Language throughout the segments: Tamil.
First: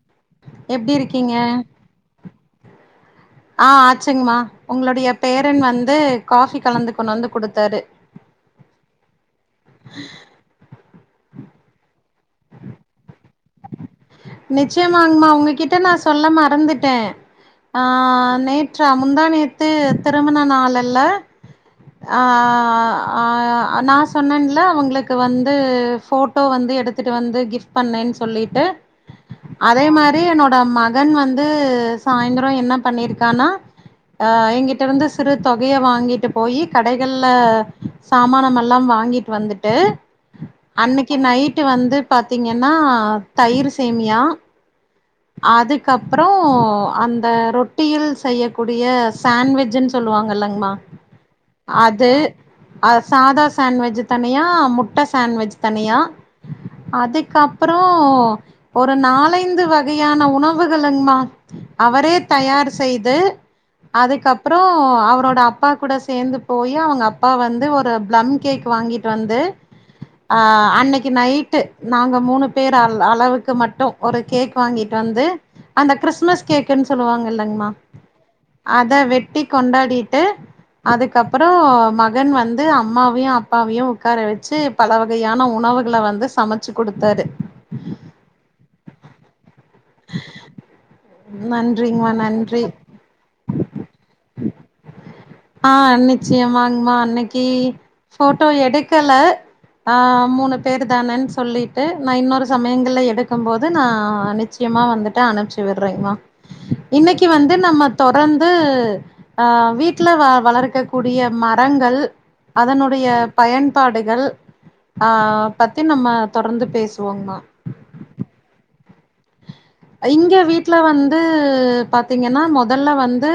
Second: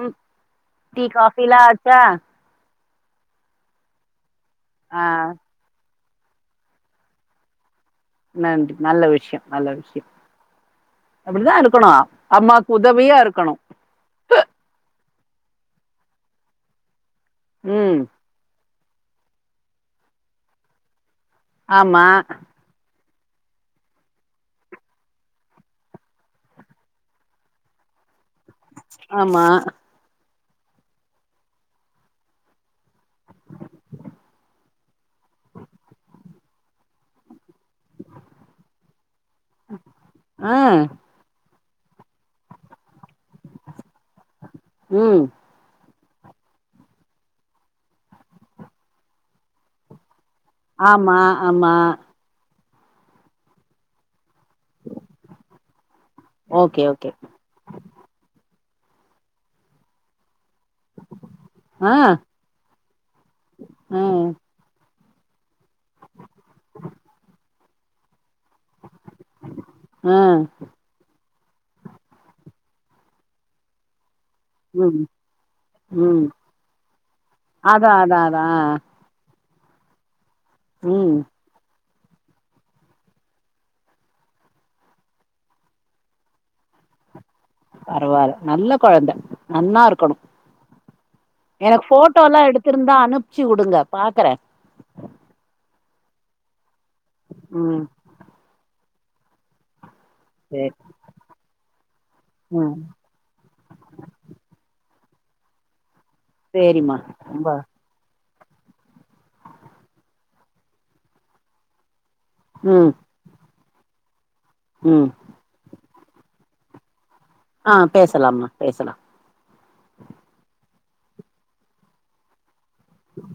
ம் எப்டி டீ இருக்கீங்க காஃபிலா ஆச்சா அ ஆச்சுங்க்மா ஆ உங்களுடைய பேரன் வந்து காஃபி கலந்து கொண்டு வந்து குடுத்தாரு நன்றி நல்ல விஷயோ நல்ல விஷயோ அப்டித்தா இருக்குணு அம்மா உதவியா இருக்கணு நிச்சயமாங்கம்மா உங்ககிட்ட நா சொல்ல மறந்துட்டே அ ம் நேற்றா முந்தாணேத்து திருமண நாளுல ஆமா ஆ ஆ அ நா சொன்னன்ல அவுங்க்ளுக்கு வந்து ஃபோட்டோ வந்து எடுத்துட்டு வந்து கிஃப்ட் பண்ணேன் சொல்லிட்டு ஆமா அதே மாரி என்னோட ம கன் வந்து சாயிந்தரோ என்ன பண்ணிருக்கானா அ எங்கிட்ட வந்து சிறு தொகைய வாங்கிட்டு போயி கடைகள்ல சாமானமெல்லாம் வாங்கிட் வந்துட்டு ஆ அன்னைக் கி நைட்டு வந்து பாத்தீங்கன்னா தயிரு சேமியா ம் அதுக்கப்பறோ அந்த ரொட்டியில் செய்யக்கூடிய சேண்விஜ்ன் சொல்லுவாங்கல்லங் மா ஆமா ஆமா அது அ சாதா சேண்வெஜ் தனியா முட்ட சேண்வெஜ் தனியா ஓகே ஓகே அதுக்கப்பறோ ஒரு நாலைந்து வகையான உண வுகளுங்மா ஆ அவரே தயார் செய்து ம் அதுக்கப் புறோ அவரோட அப்பா கூட சேந்து போயி அவங்க அப்பா வந்து ஒரு பிளம் கேக் வாங்கிட்டு வந்து ஆ அன்னைக்கு நைட்டு நாங்க மூணு பேர் அள் அளவுக்கு மட்டு ஒரு கேக் வாங்கிட்டு ம் வந்து அந்த ம் கிறிஸ்மஸ் கேக்குன் சொல்லுவாங்கள்ளங்மா அதா அதா அதா அத வெட் டி கொண்டாடிட்டு ம் அதுக்கப்பறோ ம கன் வந்து அம்மாவையு அப்பாவையு உக்கார வெச்சு பல வகையான உணவுகள வந்து சமச்சு குடுத்தாரு பரவால்ல நல்ல கொழந்த நன்னா இருக் கணு எனக்கு நன்றிங்கமா ஃபோட்டோலா நன்றி எடுத்துருந்தா அனுப்ச்சு உடுங்க பாக்கற ஆ நிச்சயமாங்மா அன்னைக்கி ம் ஃபோட்டோ எடுக்கல ஆ மூணு சேரி பேரு தானன் சொல்லிட்டு நா இன்னொரு ம் சமயங்கள்ல எடுக்கும்போது நா அனுப்ச் முக்கியமா வந்துட்டு அனுப்ச்சி விற்றேங்மா சேரிம்மா இன்னைக்கு ரொம்ப வந்து நம்ம தொடர்ந்து அ வீட்ல வ வளர்க்கக்கூடிய மரங்கள் ம் அதனுடைய பயன்பாடுகள் ம் ஆ பத்தி நம்ம தொடர்ந்து பேசுவோங்மா ஆ பேசலாம்மா பேசலா இங்க வீட்ல வந்து பாத்தீங்கன்னா மொதல்ல வந்து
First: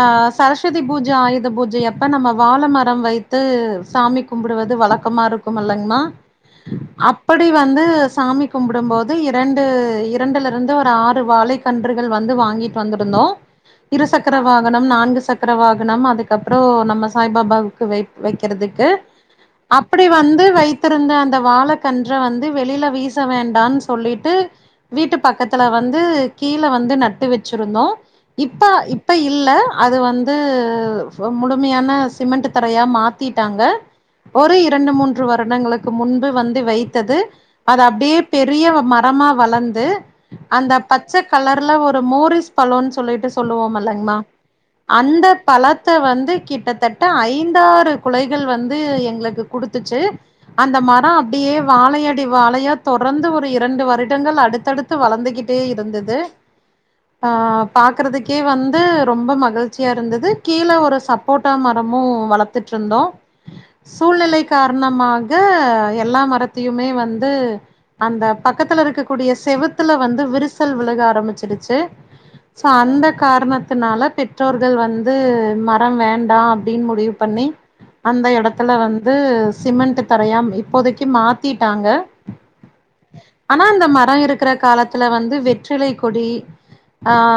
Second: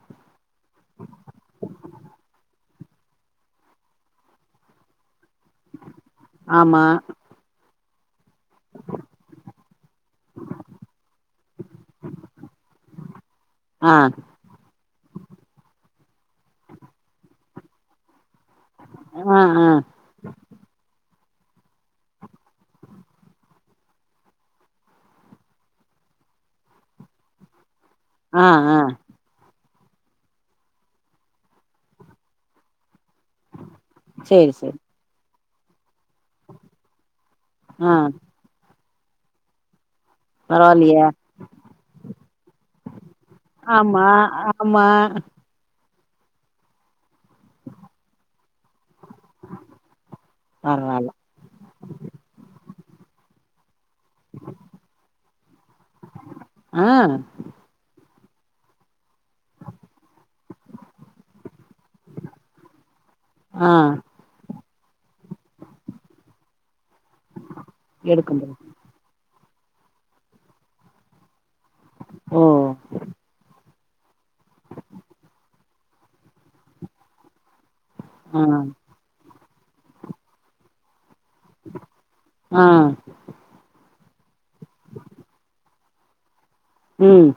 ஆ சரஸ்வதி பூஜ ஆயுத பூஜையப்ப நம்ம வாழ மரம் வைத்து சாமிக் கும்புடுவது வழக்கமா இருக் கும்ல்லங்மா ஆமா அப்படி வந்து சாமி கும்புடும்போது இரண்டு இருந்து ஒரு ஆறு வாழைக்கன்றுகள் வந்து வாங்கிட் வந்திருந்தோ ஆ இருசக்கர வாகனம் நான்கு சக்கர வாகனம் அதுக்கப்புறோ நம்ம சாய்பாபாவுக்கு வை வெக்கிறதுக்கு ஆ ஆ அப்ப படி வந்து வைத்திருந்த அந்த வாழக்கன்ற வந்து வெளியில வீச வேண்டான் சொல்லிட்டு வீட்டு பக்கத்தல வந்து கீழ வந்து நட்டு வெச்சிருந்தோ ஆ இப்ப ஆ இ ப்ப இல்ல அது வந்து முழுமையான சிமெண்ட் தரையா மாத் திட்டாங்க சேரி ஒரு சேரி இரண்டு மூன்று வருடங்களுக்கு முன்பு வந்து வைத்தது அது ஆ அப்டியே பெரிய மரமா வளந்து அந்த பரவாயில்லையே பச்ச கலர்ல ஒரு மோரிஸ் வாழைபழன் சொல்லிட்டு ஆமா சொல்லுவோம்ல்லங்மா ஆமா அந்த பழத்த வந்து கிட்டத்தட்ட ஐந்தாறு குலைகள் வந்து எங்ளுக்கு குடுத்துச்சு அந்த பரவால்ல மரோ அப்டியே வாழையடி வாழையா தொடர்ந்து ஒரு இரண்டு வருடங்கள் அடுத்தடுத் து வளந்துகிட்டே இருந்தது ஆ பாக்றதுக்கே வந்து ரொம்ப மகிழ்ச்சியா இருந்தது கீழே ஒரு சப்போர்ட்டா மரமு வளத் ட்டு இருந்தோ ஆ சூழ்நிலை காரணமாக எல்லா மரத்தையுமே வந் து அந்த எடுக்கும்போது பக்கத்துல இருக்கக்கூடிய செவுத்துல வந்து விரிசல் விழுக ஆரம்பிச்சிடுச் சு ஓ சோ அந்த காரணத் னால பெற்றோர்கள் வந்து மரம் வேண்டா அப்டின் முடிவு பண்ணி அந்த ஆ எடத்துல வந்து சிமெண்ட் தரையா இப்போதைக்கு மாத் திட்டாங்க ஆ ஆனா அந்த மரோ இருக்ற காலத்துல வந்து வெற்றிலை கொடி ஆ ம்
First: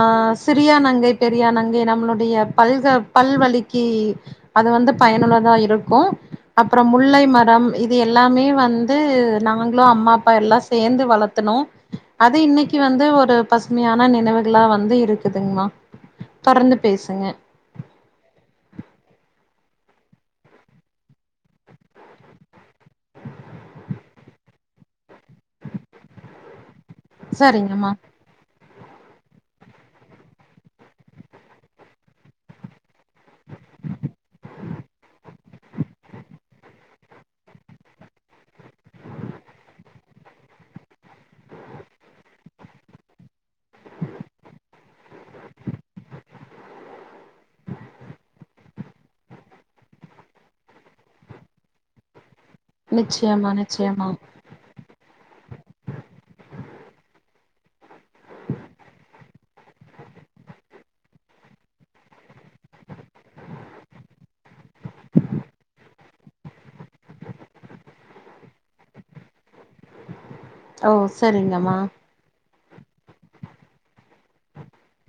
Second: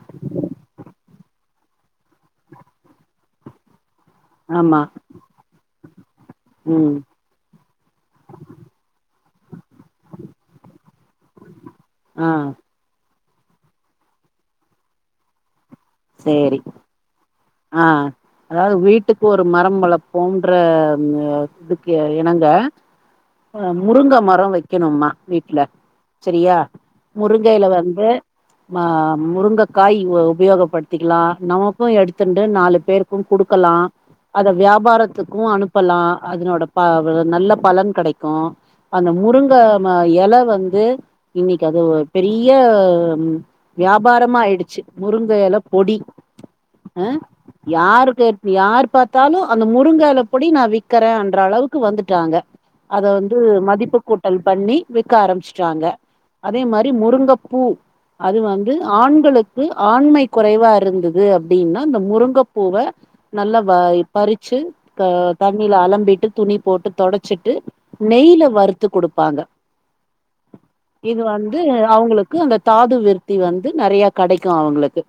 சிறியா நங்கை பெரியா நங்கை நம்மளுடைய பல்க பல்வலிக்கி அது ஆமா வந்து பயனுள்ளதா இருக்கு அப்றோ ம் முல்லை மரம் இது எல்லாமே வந்து நாங்ளு அம்மா அப்பா எல்லா சேந்து வளத்துனோ ஆ அது இன்னைக்கு வந்து ஒரு பசுமையான நினைவுகளா வந்து இருக்குதுங்மா சேரி தொடர்ந்து பேசுங்க ஆ அதாவது வீட்டுக்கு ஒரு மரம் வளர்ப்போம்ன்ற இதுக்கு இணங்க முருங்க மரோ வைக்கணும்மா வீட்ல செரியா முருங்கையில சரிங்கம்மா வந்து ம முருங்கக்காய் உபயோகப்பட் திக்லா நமக்கு எடுத்துண்டு நாலு பேருக்கு குடுக்கலா அத வியாபாரத்துக்கு அனுப்பலா அதனோட ப நல்ல பலன் கெடைக்கு அந்த முருங்க ம எல வந்து இன்னைக்கு அது ஒரு பெரிய வியாபாரமா ஆயிடுச்சு முருங்க எல பொடி அ யாரு கேட் யார் பாத்தாலு அந்த முருங்க எல பொடி நா விக்கறேன்ற அளவுக்கு வந்துட்டாங்க அத வந்து நிச்சயமா மதிப்பு நிச்சயமா கூட்டல் பண்ணி விக்க ஆரம்பிச்ட்டாங்க அதே மாரி முருங்கப்பூ அது வந்து ஆண்களுக்கு ஆண்மை குறைவா இருந்தது அப்டின்னா இந்த முருங்கப்பூவ நல்லா வ பறிச்சு அ தண்ணில அலம்பிட்டு துணி போட்டு தொடச்சிட்டு நெய்ல வறுத்து குடுப்பாங்க ஓ இது வந்து சரிங்கம்மா அவுங்ளுக் கு அந்த தாது விருத்தி வந்து நறைய கெடைக்கு அவுங்ளுக்கு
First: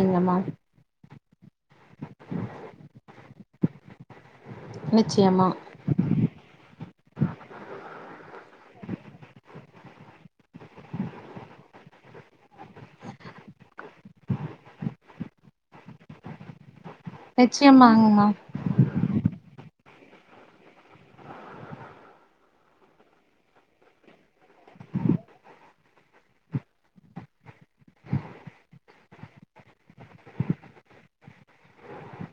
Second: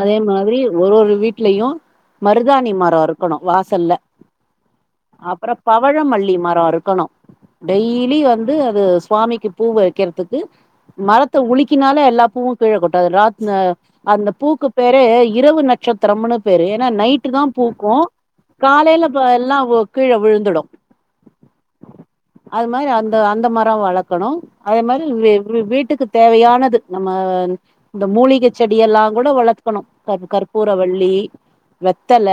அதே மாதிரி ஒரு ஒரு வீட்லயு மருதாணி மரோ இருக்கனு வாசல்ல நிச்சயமா அப்றோ பவளமல்லி மரோ இருக்கணு டெய்லி வந்து அது ஸ்வாமிக்கு பூ வக்கிறதுக்கு மரத்த உலுக்கினாலே எல்லா பூவு கீழே கொட்டாது ராத் ன்னா அந்த பூக்கு பேரு இரவு நட்சத்திரம்னு பேரு ஏன்னா நை ட்டு தா பூக்கு நிச்சயமாங்கம்மா காலேல ப எல்லா உ கீழ விழுந்துடு அது மாரி அந்த அந்த மரோ வளக்கணு அதே மாரி வெ வீட்டுக்கு தேவையானது நம்ம இந்த மூலிகச் செடி எல்லாங் கூட வளக்கணு க கற்பூர வள்ளி வெத்தல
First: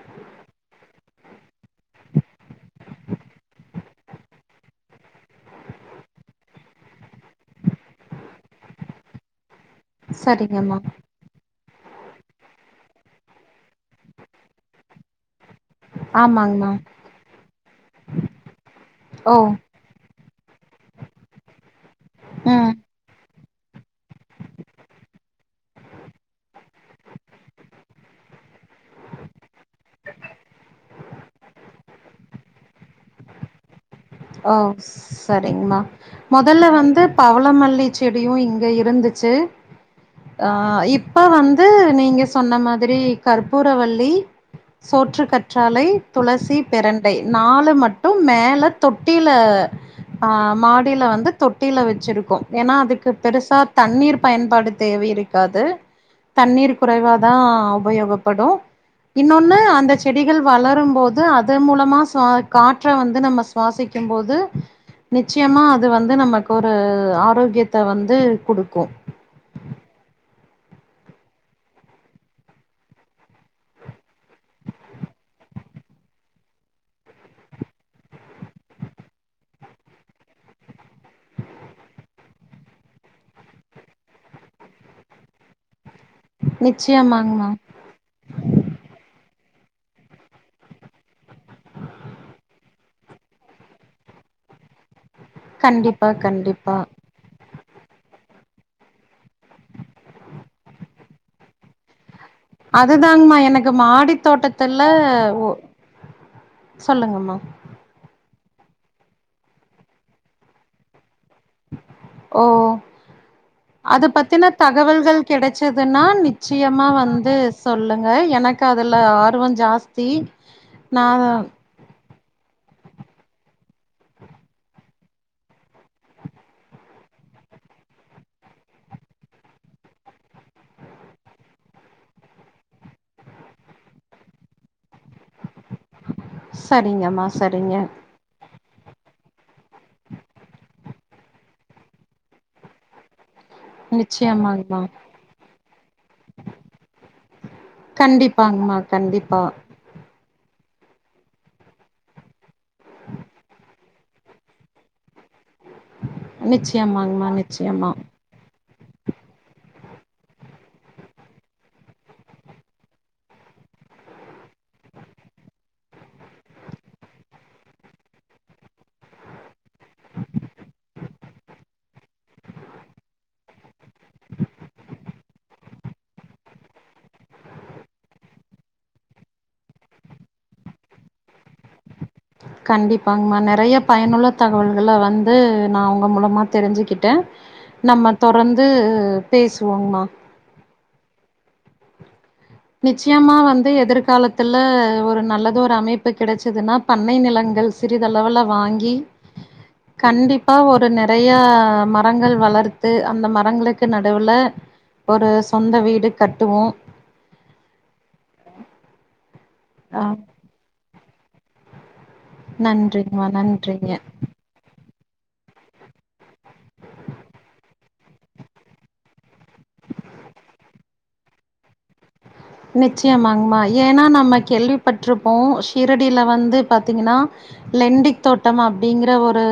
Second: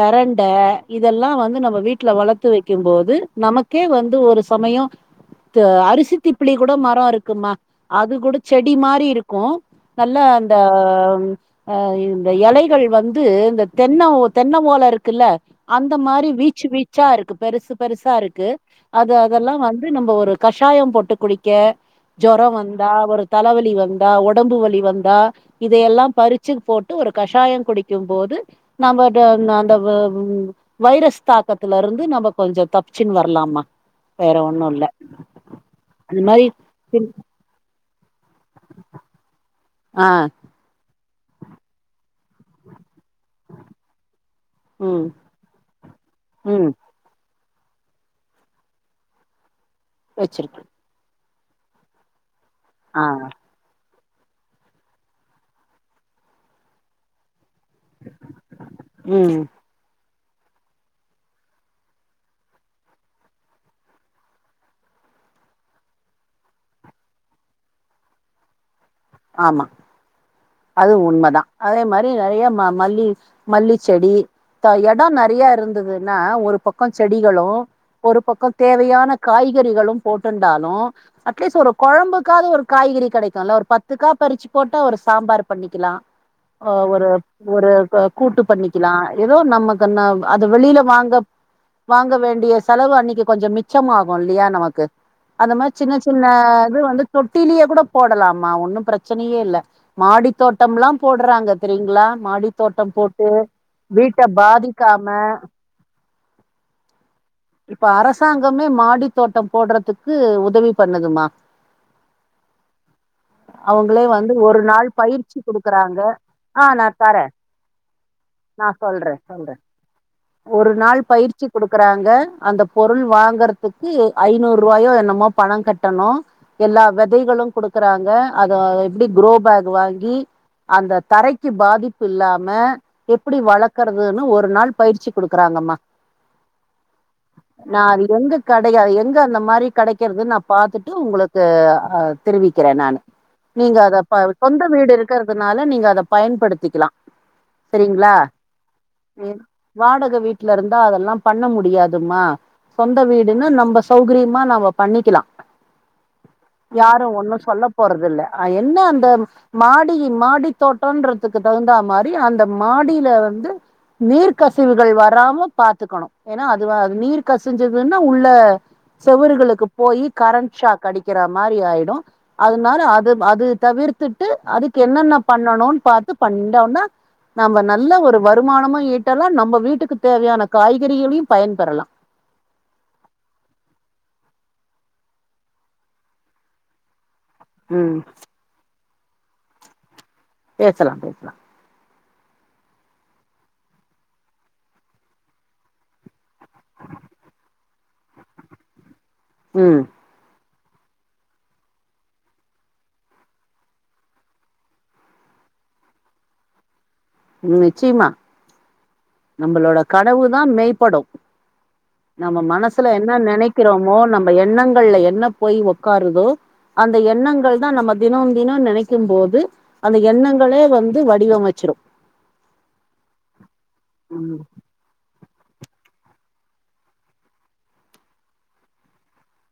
பெரண்ட இதெல்லா வந்து நம்ம வீட்ல வளத்து வைக்கு போது நமக் கே வந்து ஒரு சமயோ த அரிசி திப்லி கூட மரோ இருக்குமா அது கூட செடி மாரி இருக்கு நல்லா அந்த சரிங்கம்மா அ இந்த எலைகள் வந்து இந்த தென்ன ஓ தென்ன ஓல இருக்குல்ல அந்த மாரி வீச்சு ஆமாங்கம்மா வீச்சா இருக்கு பெருசு பெருசா இருக்கு அது ஓ அதெல்லா வந் து நம்ப ஒரு கஷாயோ போட்டு குடிக்க ஜொரொ ம் வந்தா ஒரு தலவலி வந்தா ஒட ஒடம்பு வலி வந்தா இதையெல்லா பறிச்சு போட்டு ஒரு கஷாயோ குடிக்குபோது நம்ப ட ந அந்த வ ம் வைரஸ் தாக்கத்துலருந்து நம்ப கொஞ்சோ தப்பிச்சின் வரலாம்மா ஓ சரிங்கம்மா அது மொதல்ல மாரி வந்து பவ ள மல்லிச் செடியு இங்க இருந்துச்சி ஆ ஆ இப்ப வந்து நீங்க சொன்ன மாதிரி கற்பூரவல்லி ம் சோற்றுக் கற்றாழை துளசி ம் பெரண்டை நாலு மட்டு மேல தொட்டியில ஆ வச்சிருக்கே மா டியில வந்து தொட்டியில வச்சிருக்கோ ஏனா ஆ அதுக்குப் பெருசா தண்ணீர் பயன்பாடு தேவை இருக்காது தண்ணீர் குறைவா தா உபயோகப்படு ம் இன்னொன்னு அந்தச் செடிகள் வளரு போது அது மூலமா சுவா காற்ற வந்து நம்ம சுவாசிக்கு போது நிச்சியமா அது வந்து நமக்கு ஒரு ஆரோக்கியத்த வந்து குடுக்கு ஆமா அது உண்ம தா அதே மாரி நெறைய ம மல்லி மல்லிச் செடி த எடோ நெறைய இருந்ததுன்னா ஒரு பக்கோ செடிகளு ஒரு பக்கோ தேவையான காய்கறிகளு போட்டுன்டாலு அட்லீஸ் ஒரு கொழம்புக்காவது ஒரு காய்கறி கெடைக்குல்ல ஒரு பத்துக்கா பறிச்சி போட்டா ஒரு சாம்பார் பண்ணிக்கலா அ ஒரு நிச்சயமாங்மா ஒரு க கூட்டு பண்ணிக்கிலா ஏதோ நமக்கு ந அத வெளியில வாங்க வாங்க வேண்டிய செலவு அன்னக்கி கொஞ்சோ மிச்சமாகு இல்லியா நமக்கு அந்த மாரி சின்னச் கண்டிப்பா சின்ன கண்டிப்பா இது வந்து தொட்டிலியே கூட போடலாம்மா ஒன்னு பிரச்சனையே இல்ல மாடி தோட்டம்ல்லாம் போட்றாங்க தெரியுங்ளா மாடி தோட்டம் அது போட்டு தாங்ம்மா எனக்கு மாடி வீட்ட தோட்டத்துல பாதிக்காம ஒ சொல்லுங்கம்மா இப்ப அரசாங்கமே மாடித் தோட்டம் போட்றதுக்கு உதவி பண்ணுதும்மா ஓ அவங்களே அது வந்து பத்தின ஒரு நாள் தகவல்கள் பயிற்சி குடுக்குறாங்க கெடச்சதுன்னா ஆ நிச்சயமா நா தரே வந்து சொல்லுங்க எனக்கு நா அதுல சொல்றே ஆர்வ சொல்றே ஜாஸ்தி ஒரு நாள் நா பயிற்சிப் குடுக்கறாங்க அந்தப் பொருள் வாங்கறதுக்கு ஐநூறு ரூவாயோ என்னமோ பணோ கட்டணு எல்லா வெதைகளு குடுக்கறாங்க அத எப்டி க்ரோ பேக் வாங்கி அந்த தரைக்கு பாதிப் இல்லாம எப்டி வளக்கறதுன்னு ஒரு நாள் பயிற்சி குடுக்கறாங்கம்மா சரிங்கம்மா சரிங்க நா அது எங்க கடையா எங்க அந்த மாரி கெடைக்கறது நா பாத்துட்டு உங்களுக்கு அ தெரிவிக்கிற நானு நீங்க அதப் ப சொந்த நிச்சயமாங்கமா வீடு இருக் கறதுனால நீங்க அத பயன்படுத்திக்லா சரிங்ளா கண்டிப்பாங்கமா கண்டிப்பா வாடக வீட்ல இருந்தா அதெல்லா பண்ண முடியாதும்மா சொந்த வீடுன்னு நம்ப சௌகரியமா நாம பண்ணிக்கலா யாரு நிச்சயமாங்கமா ஒன்னு சொல்ல நிச்சயமா போறதில்ல அ என்ன அந்த மா டி மாடி தோட்டன்றதுக்கு தகுந்தா மாரி அந்த மாடிலருந்து நீர் கசிவுகள் வராம பாத்துக்கணு ஏனா அதுவா நீர் கசிஞ்சதுனா உள்ள செவுறுகளுக்கு போயி கரண் ஷாக் அடிக்கிற மாரி ஆயிடு அதனால அது அது தவிர்த்துட்டு அது என்னென்ன பண்ணணுனு பாத்து பண்டானு நாம்ம நல்ல ஒரு வருமானமு ஈட்டலா நம்ப வீட்டுக்கு தேவையான காய்கறிகளையு பயன்பெறலா கண்டிப்பாங்கமா நெறைய பயனுள்ள தகவல்கள வந்து நா உங்க மூலமா தெரிஞ்ஜிக்கிட்ட ம் நம்ம தொடர்ந்து பேசுவோங்கமா பேசலா பேசலா நிச்சயமா வந்து எதிர்காலத்தல ஒரு நல்லது ஒரு அமைப்பு கெடைச்சதுன்னா பண்ணை நிலங்கள் சிறிதளவல வாங்கி ம் கண்டிப்பா ஒரு நெறையா மரங்கள் வளர்த்து அந்த மரங்களுக்கு நடுவுல ஒரு சொந்த வீடு கட்டுவோ நிச்சயமா நம்மளோட ஆ கனவுதா மெய்ப்படு நம்ம மனசுல என்ன நன்றிங்கமா நன்றிங்க நெனைக்கிறமோ நம்ம எண்ணங்கள்ல என்ன போய் ஒக்காருதோ அந்த எண்ணங்கள் தா நம்ம தினோ தினோ நெனைக்கு போது அந்த எண்ணங்களே வந்து வடிவமைச்சிரு நிச்சயமாங்மா ஏன்னா நம்ம ம் கேள்விப்பட்டிருப்போ ஷீரடியில வந்து பாத்தீங்கன்னா லெண்டி தோட்டோ அப்டிங்கிற ஒரு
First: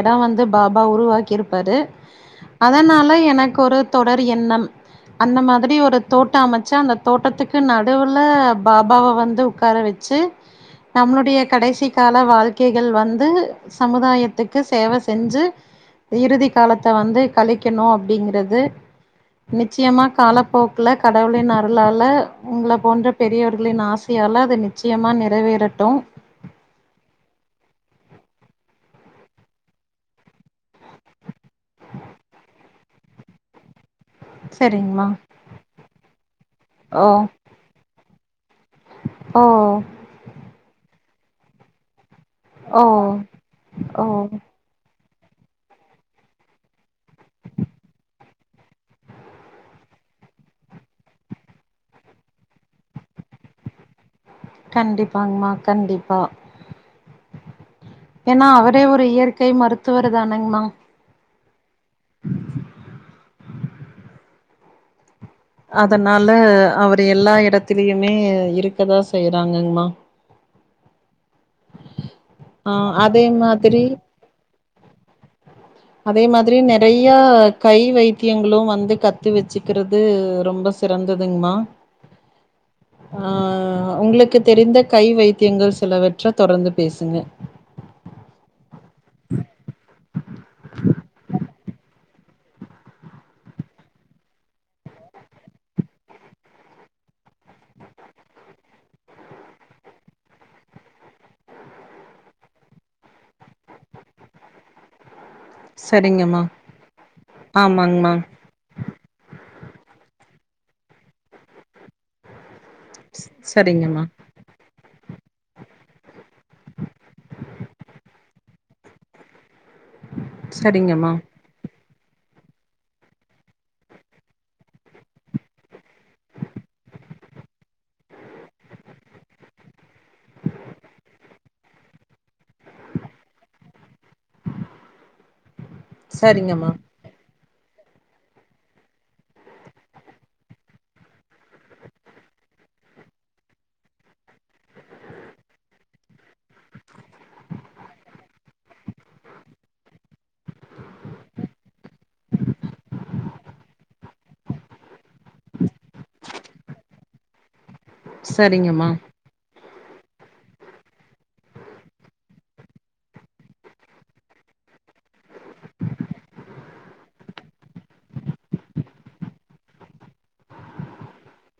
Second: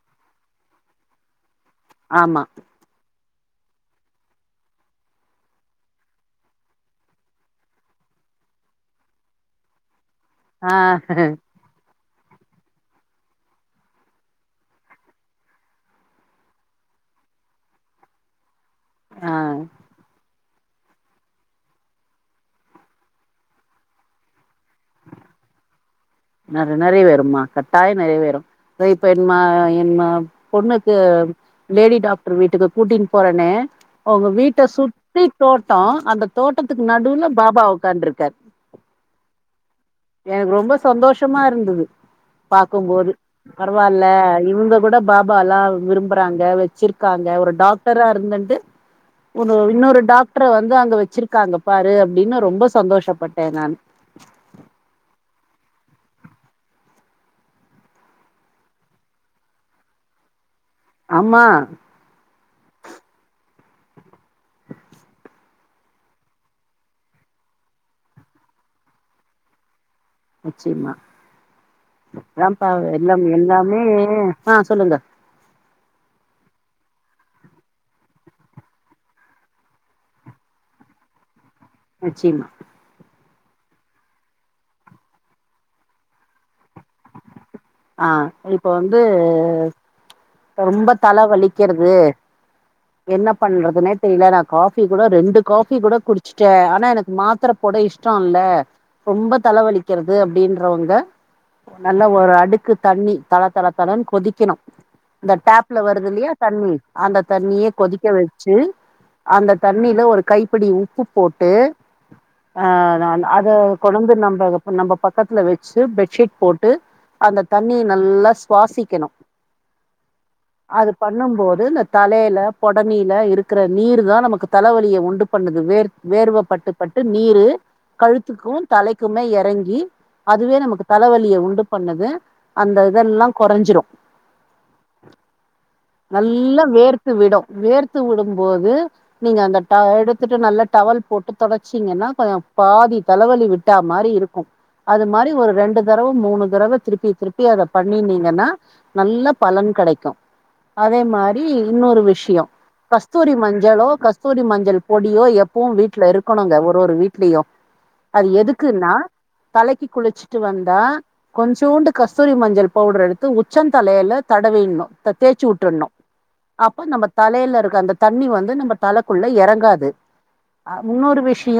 எடோ வந்து பாபா உருவாக்கிருப்பாரு ஆமா அதனால எனக்கு ஒரு தொடர் எண்ணம் அந்த மாதிரி ஒரு தோட்ட அமைச்சா அந்த தோட்டத்துக்கு நடுவுல பாபாவ வந்து உக்கார வச்சி ஆ நம்ளுடைய கடைசி கால வாழ்க்கைகள் வந்து சமுதாயத்துக்கு சேவ செஞ்சு இறுதி காலத்த வந்து கழிக்கணு அப்டிங்கிறது ஆ நிச்சிமா காலப்போக்குல கடவுளின் அ அருளால உங்கள போன்ற பெரியவர்களின் ஆசியால அது நிச்சயமா நெறைவேறட்டு நெற நெறை வேறுமா கட்டாயோ நெறை வேறு இப்ப என்மா என்மா பொண்ணுக்கு லேடி டாக்டர் வீட்டுக்கு கூட்டின்னு போறனு அவுங்க வீட்ட சரிங்மா சுத்தி தோட்டோ அந்த தோட்டத்துக்கு ஓ நடுவுல பாபா உட்காண்டிருக்காரு ஓ எனக்கு ரொம்ப சந்தோஷமா இருந்தது ஓ பாக்கும்போது பரவால்ல ஓ இவங்க கூட பாபால்லா விரும்புறாங்க வெச்சிருக்காங்க ஒரு டாக்டரா இருந்துண்டு ஒரு இன்னொரு டாக்டர வந்து அங்க வெச்சிருக்காங்க பாரு அப்டின்னு ரொம்ப சந்தோஷப்பட்டே நானு கண்டிப்பாங்கமா கண்டிப்பா ஏன்னா அவரே ஒரு இயற்கை மருத்துவர் தானங்கமா ஆம்மா அதனால அவரு எல்லா எடத்திலியுமே இருக்கதா செய்யறாங்கங்மா நிச்சியமா அதாபா ஆ எல்லாம் அதே எல்லாமே மாதிரி ஆ சொல்லுங்க அதே மாதிரி நெறைய கை வைத்தியங்களு வந்து கத்து வேச்சுக்குறது ரொம்ப சிறந்ததுங்மா நிச்சியமா ஆ உங்களுக்கு தெரிந்த கை வைத்தியங்கள் சிலவற்ற தொடர்ந்து பேசுங்க ஆ இப்ப வந்து ரொம்ப தல வலிக்கிறது என்ன பண்றதுனே தெரில நா காபி கூட ரெண்டு காபி கூட குடிச்சட்டே ஆனா எனக்கு மாத்தர போட இஷ்டோ இல்ல ரொம்ப தலவலிக்கிறது அப்டின்றவங்க நல்ல ஒரு அடுக்கு தண்ணி தள தள தளன்னு கொதிக்கணு இந்த டாப் புல வருது இல்லயா சரிங்கம்மா தண்ணி அந்த தண்ணிய கொதிக்க ஆமாங்மா வை ச்சு அந்த தண்ணில ஒரு கைப்புடி உப்பு போட்டு அ அத சரிங்கம்மா கொனாந்து நம்ப நம்ப பக்கத்துல வச்சு பெட்ஷீட் போட்டு அந்த தண்ணிய நல்லா சுவாசிக்கணு அது சரிங்கம்மா பண்ணும்போது இந்த தலையில பொடனில இருக்கற நீர் தா நமக்கு தலவலிய உண்டு பண்ணுது வேர் வேர்வப்பட்டு பட்டு நீரு கழுத்துக்கு தலைக்குமே எறங்கி அதுவே நமக்கு தலவலிய உண்டு பண்ணுது அந்த இதெல்லா கொறஞ்சிரு நல்லா சரிங்கம்மா வேர் த்துவிடு வேர்த்து விடும்போது நீங்க அந்த டா எடுத்துட்டு நல்ல டவல் போட்டு தொடச்சீங்கன்னா கொஞ்சோ பாதி தலவலி வி ட்டா மாரி இருக்கு அது மாரி ஒரு ரெண்டு தடவ மூணு தடவ திருப்பி திருப் பி அத பண்ணினீங்கன்னா நல்ல பலன் கடைக்கு அதே மாரி இன்னொரு விஷ்யோ கஸ்தூரி மஞ்சளோ கஸ்தூரி மஞ்சள் பொடியோ எப்பவு வீட்ல இருக்கணுங்க ஒரு ஒரு வீட்லியு அது சரிங்கம்மா எதுக்குன்னா தலைக்கு குளிச்சுட்டு வந்தா கொஞ்சோண்டு கஸ்தூரி மஞ்சள் பவுடர் எடுத்து உச்சன்ந்தலையல தடவிணு தேச்சு உற்றனு அப்ப நம்ப தலையில இருக்க அந்த தண்ணி வந்து நம்ப தலைக்குள்ள எறங்காது ஆ இன்னொரு விஷ்யோ